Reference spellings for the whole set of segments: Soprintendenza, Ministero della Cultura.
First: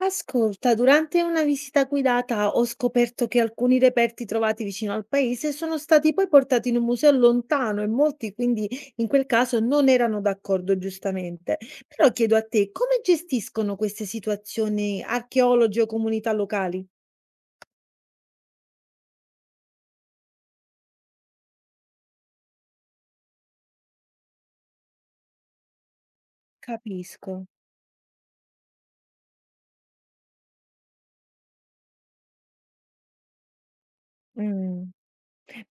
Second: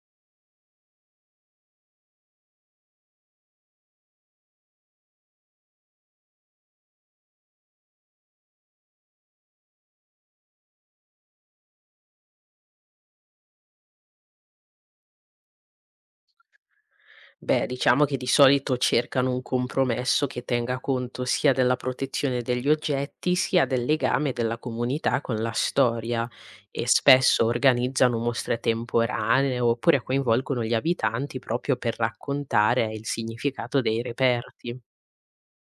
Ascolta, durante una visita guidata ho scoperto che alcuni reperti trovati vicino al paese sono stati poi portati in un museo lontano e molti quindi in quel caso non erano d'accordo giustamente. Però chiedo a te, come gestiscono queste situazioni archeologi o comunità locali? Beh, diciamo che di solito cercano un compromesso che tenga conto sia della protezione degli oggetti, sia del legame della comunità con la storia e Capisco. spesso organizzano mostre temporanee oppure coinvolgono gli abitanti proprio per raccontare il significato dei reperti. Mm.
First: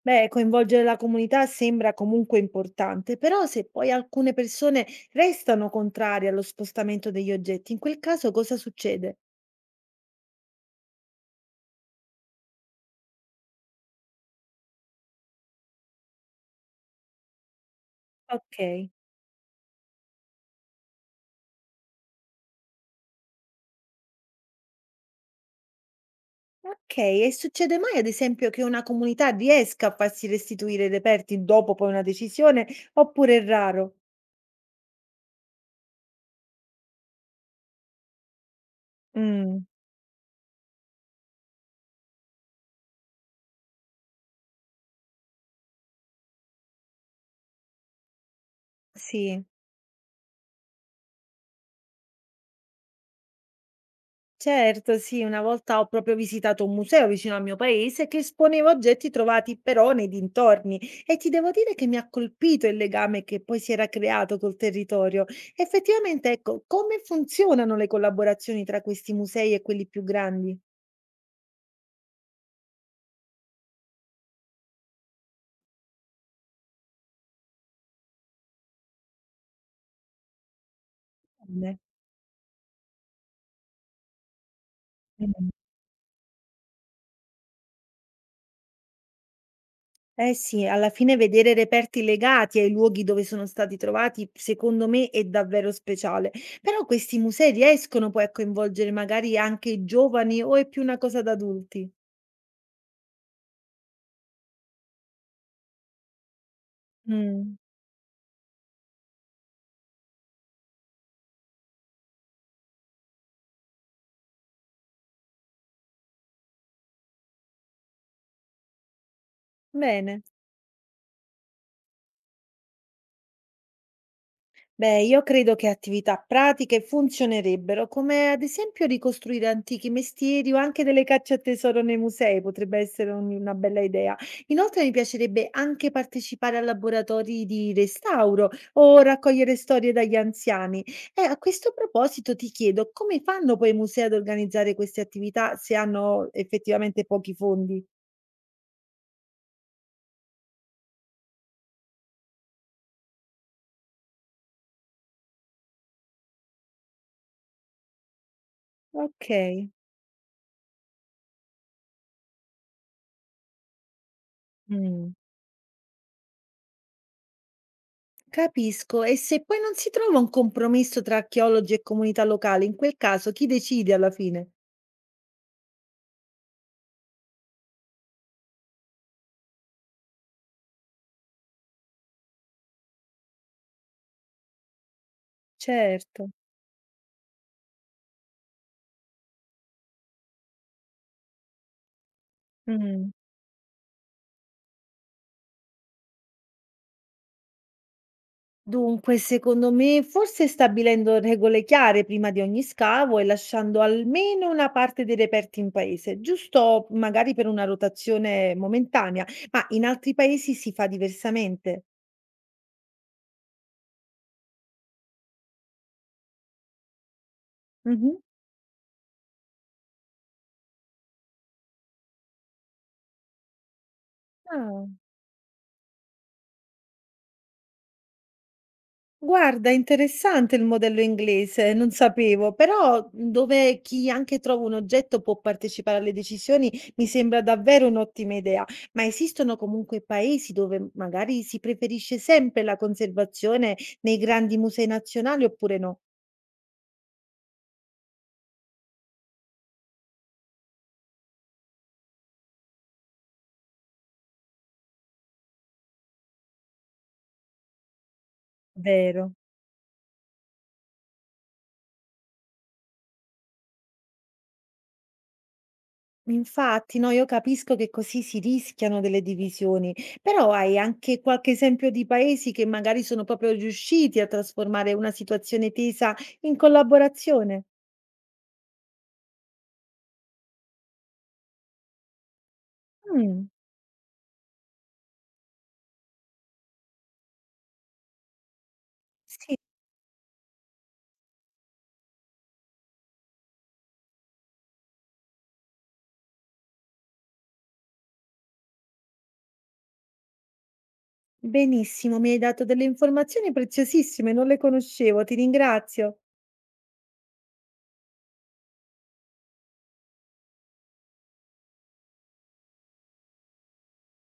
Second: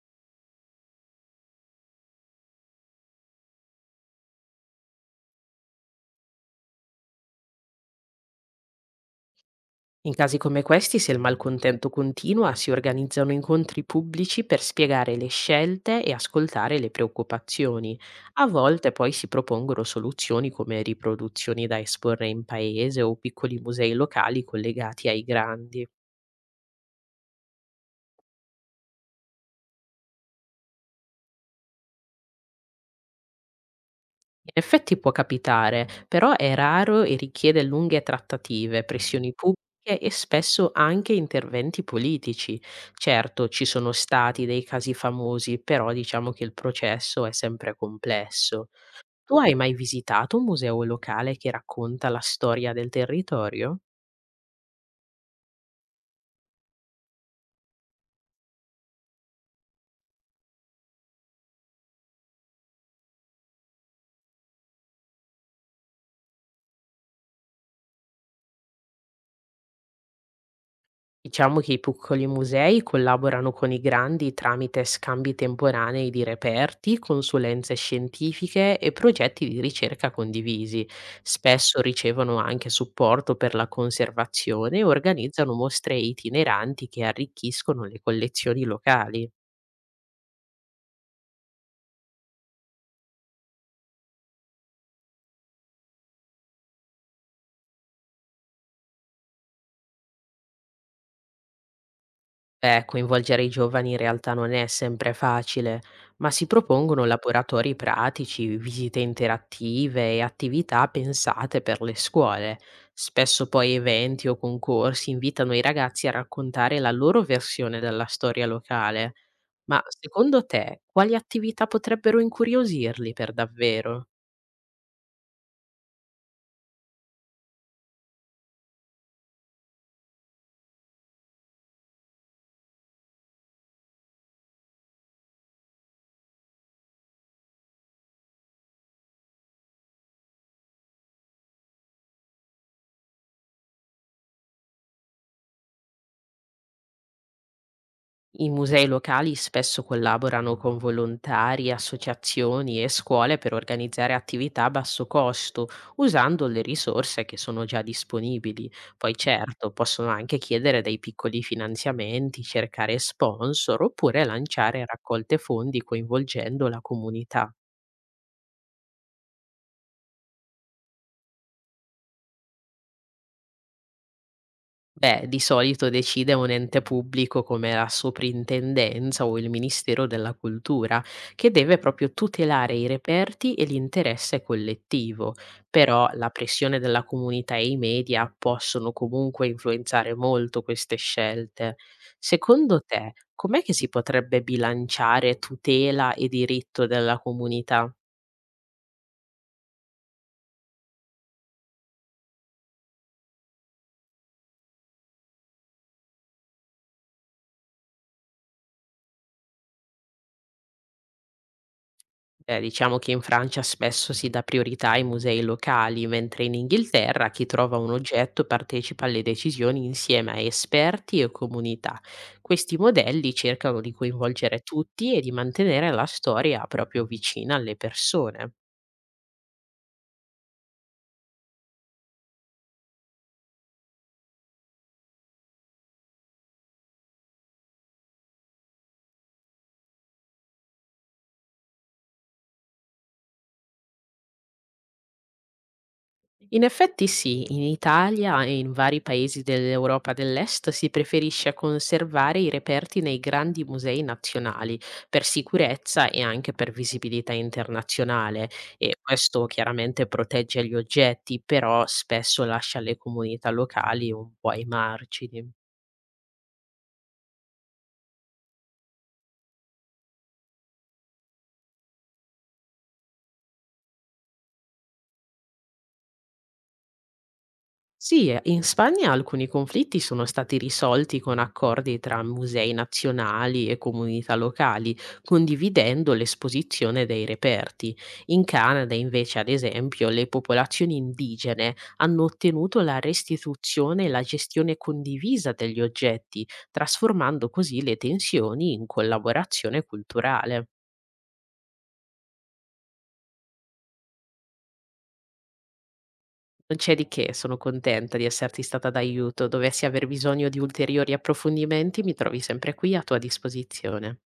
Beh, coinvolgere la comunità sembra comunque importante, però se poi alcune persone restano contrarie allo spostamento degli oggetti, in quel caso cosa succede? In casi come questi, se il malcontento continua, si organizzano incontri pubblici per spiegare le scelte e ascoltare le preoccupazioni. A Ok. volte poi si propongono soluzioni come riproduzioni da esporre in paese o piccoli musei locali collegati ai grandi. Okay, e succede mai ad esempio che una comunità riesca a farsi restituire i reperti dopo poi una decisione, oppure è raro? In effetti può capitare, però è raro e richiede lunghe trattative, pressioni Mh. pubbliche e spesso anche interventi politici. Certo, ci sono stati dei casi famosi, però diciamo che il processo è sempre complesso. Tu Sì, hai mai visitato un museo locale che racconta la storia del territorio? certo, sì, una volta ho proprio visitato un museo vicino al mio paese che esponeva oggetti trovati però nei dintorni e ti devo dire che mi ha colpito il legame che poi si era creato col territorio. Effettivamente, ecco, come funzionano le collaborazioni tra questi musei e quelli più grandi? Diciamo che i piccoli musei collaborano con i grandi tramite scambi temporanei di reperti, consulenze scientifiche e progetti di ricerca condivisi. Mh. Spesso ricevono anche supporto per la conservazione e organizzano mostre itineranti che arricchiscono le collezioni locali. Eh sì, alla fine vedere reperti legati ai luoghi dove sono stati trovati, secondo me, è davvero speciale. Però questi musei riescono poi a coinvolgere magari anche i giovani o è più una cosa da adulti? Beh, coinvolgere i giovani in realtà non è sempre facile, ma si propongono Mm, laboratori pratici, visite interattive e attività pensate per le scuole. Spesso poi eventi o concorsi invitano i ragazzi a raccontare la loro versione della storia locale. Ma bene. secondo te, quali attività potrebbero incuriosirli per davvero? Beh, io credo che attività pratiche funzionerebbero, come ad esempio ricostruire antichi mestieri o anche delle cacce a tesoro nei musei, potrebbe essere una bella idea. Inoltre mi piacerebbe anche partecipare a laboratori di restauro o raccogliere storie dagli anziani. E a questo proposito ti chiedo come fanno poi i musei ad organizzare queste attività se hanno effettivamente pochi fondi? I musei locali spesso collaborano con volontari, associazioni e scuole per organizzare attività a basso costo, usando le risorse che sono già disponibili. Poi Ok. certo, possono anche chiedere dei piccoli finanziamenti, cercare sponsor oppure lanciare Mm. raccolte fondi coinvolgendo la comunità. Capisco. E se poi non si trova un compromesso tra archeologi e comunità locale, in quel caso chi decide alla fine? Beh, di solito decide un ente pubblico come la Soprintendenza o il Ministero della Cultura, che deve proprio tutelare i reperti e l'interesse collettivo. Però la Certo. pressione della comunità e i media possono comunque influenzare molto queste scelte. Secondo Mm. te, com'è che si potrebbe bilanciare tutela e diritto della comunità? Dunque, secondo me, forse stabilendo regole chiare prima di ogni scavo e lasciando almeno una parte dei reperti in paese, giusto magari per una rotazione momentanea, ma in altri paesi si fa diversamente. Beh, diciamo che in Francia spesso si dà priorità ai musei locali, mentre in Inghilterra chi trova un Mhm. oggetto partecipa alle decisioni insieme a esperti e comunità. Questi modelli cercano di coinvolgere Ah. tutti e di mantenere la storia proprio vicina alle persone. Guarda, interessante il modello inglese, non sapevo, però dove chi anche trova un oggetto può partecipare alle decisioni mi sembra davvero un'ottima idea, ma esistono comunque paesi dove magari si preferisce sempre la conservazione nei grandi musei nazionali oppure no? In effetti sì, in Italia e in vari paesi dell'Europa dell'Est si preferisce conservare i reperti nei grandi musei nazionali per sicurezza e anche per visibilità internazionale e Vero. questo chiaramente protegge gli oggetti, però spesso lascia le comunità locali un po' ai margini. Infatti, no, io capisco che così si rischiano delle divisioni, però hai anche qualche esempio di paesi che magari sono proprio riusciti a trasformare una situazione tesa in collaborazione? Sì, in Spagna alcuni conflitti sono stati risolti con accordi tra musei Mh, nazionali e comunità locali, condividendo l'esposizione dei reperti. In Canada, invece, ad sì, esempio, le popolazioni indigene hanno ottenuto la restituzione e la gestione condivisa degli oggetti, trasformando così le tensioni in collaborazione culturale. benissimo, mi hai dato delle informazioni preziosissime, non le conoscevo, ti ringrazio. Non c'è di che, sono contenta di esserti stata d'aiuto. Dovessi aver bisogno di ulteriori approfondimenti, mi trovi sempre qui a tua disposizione.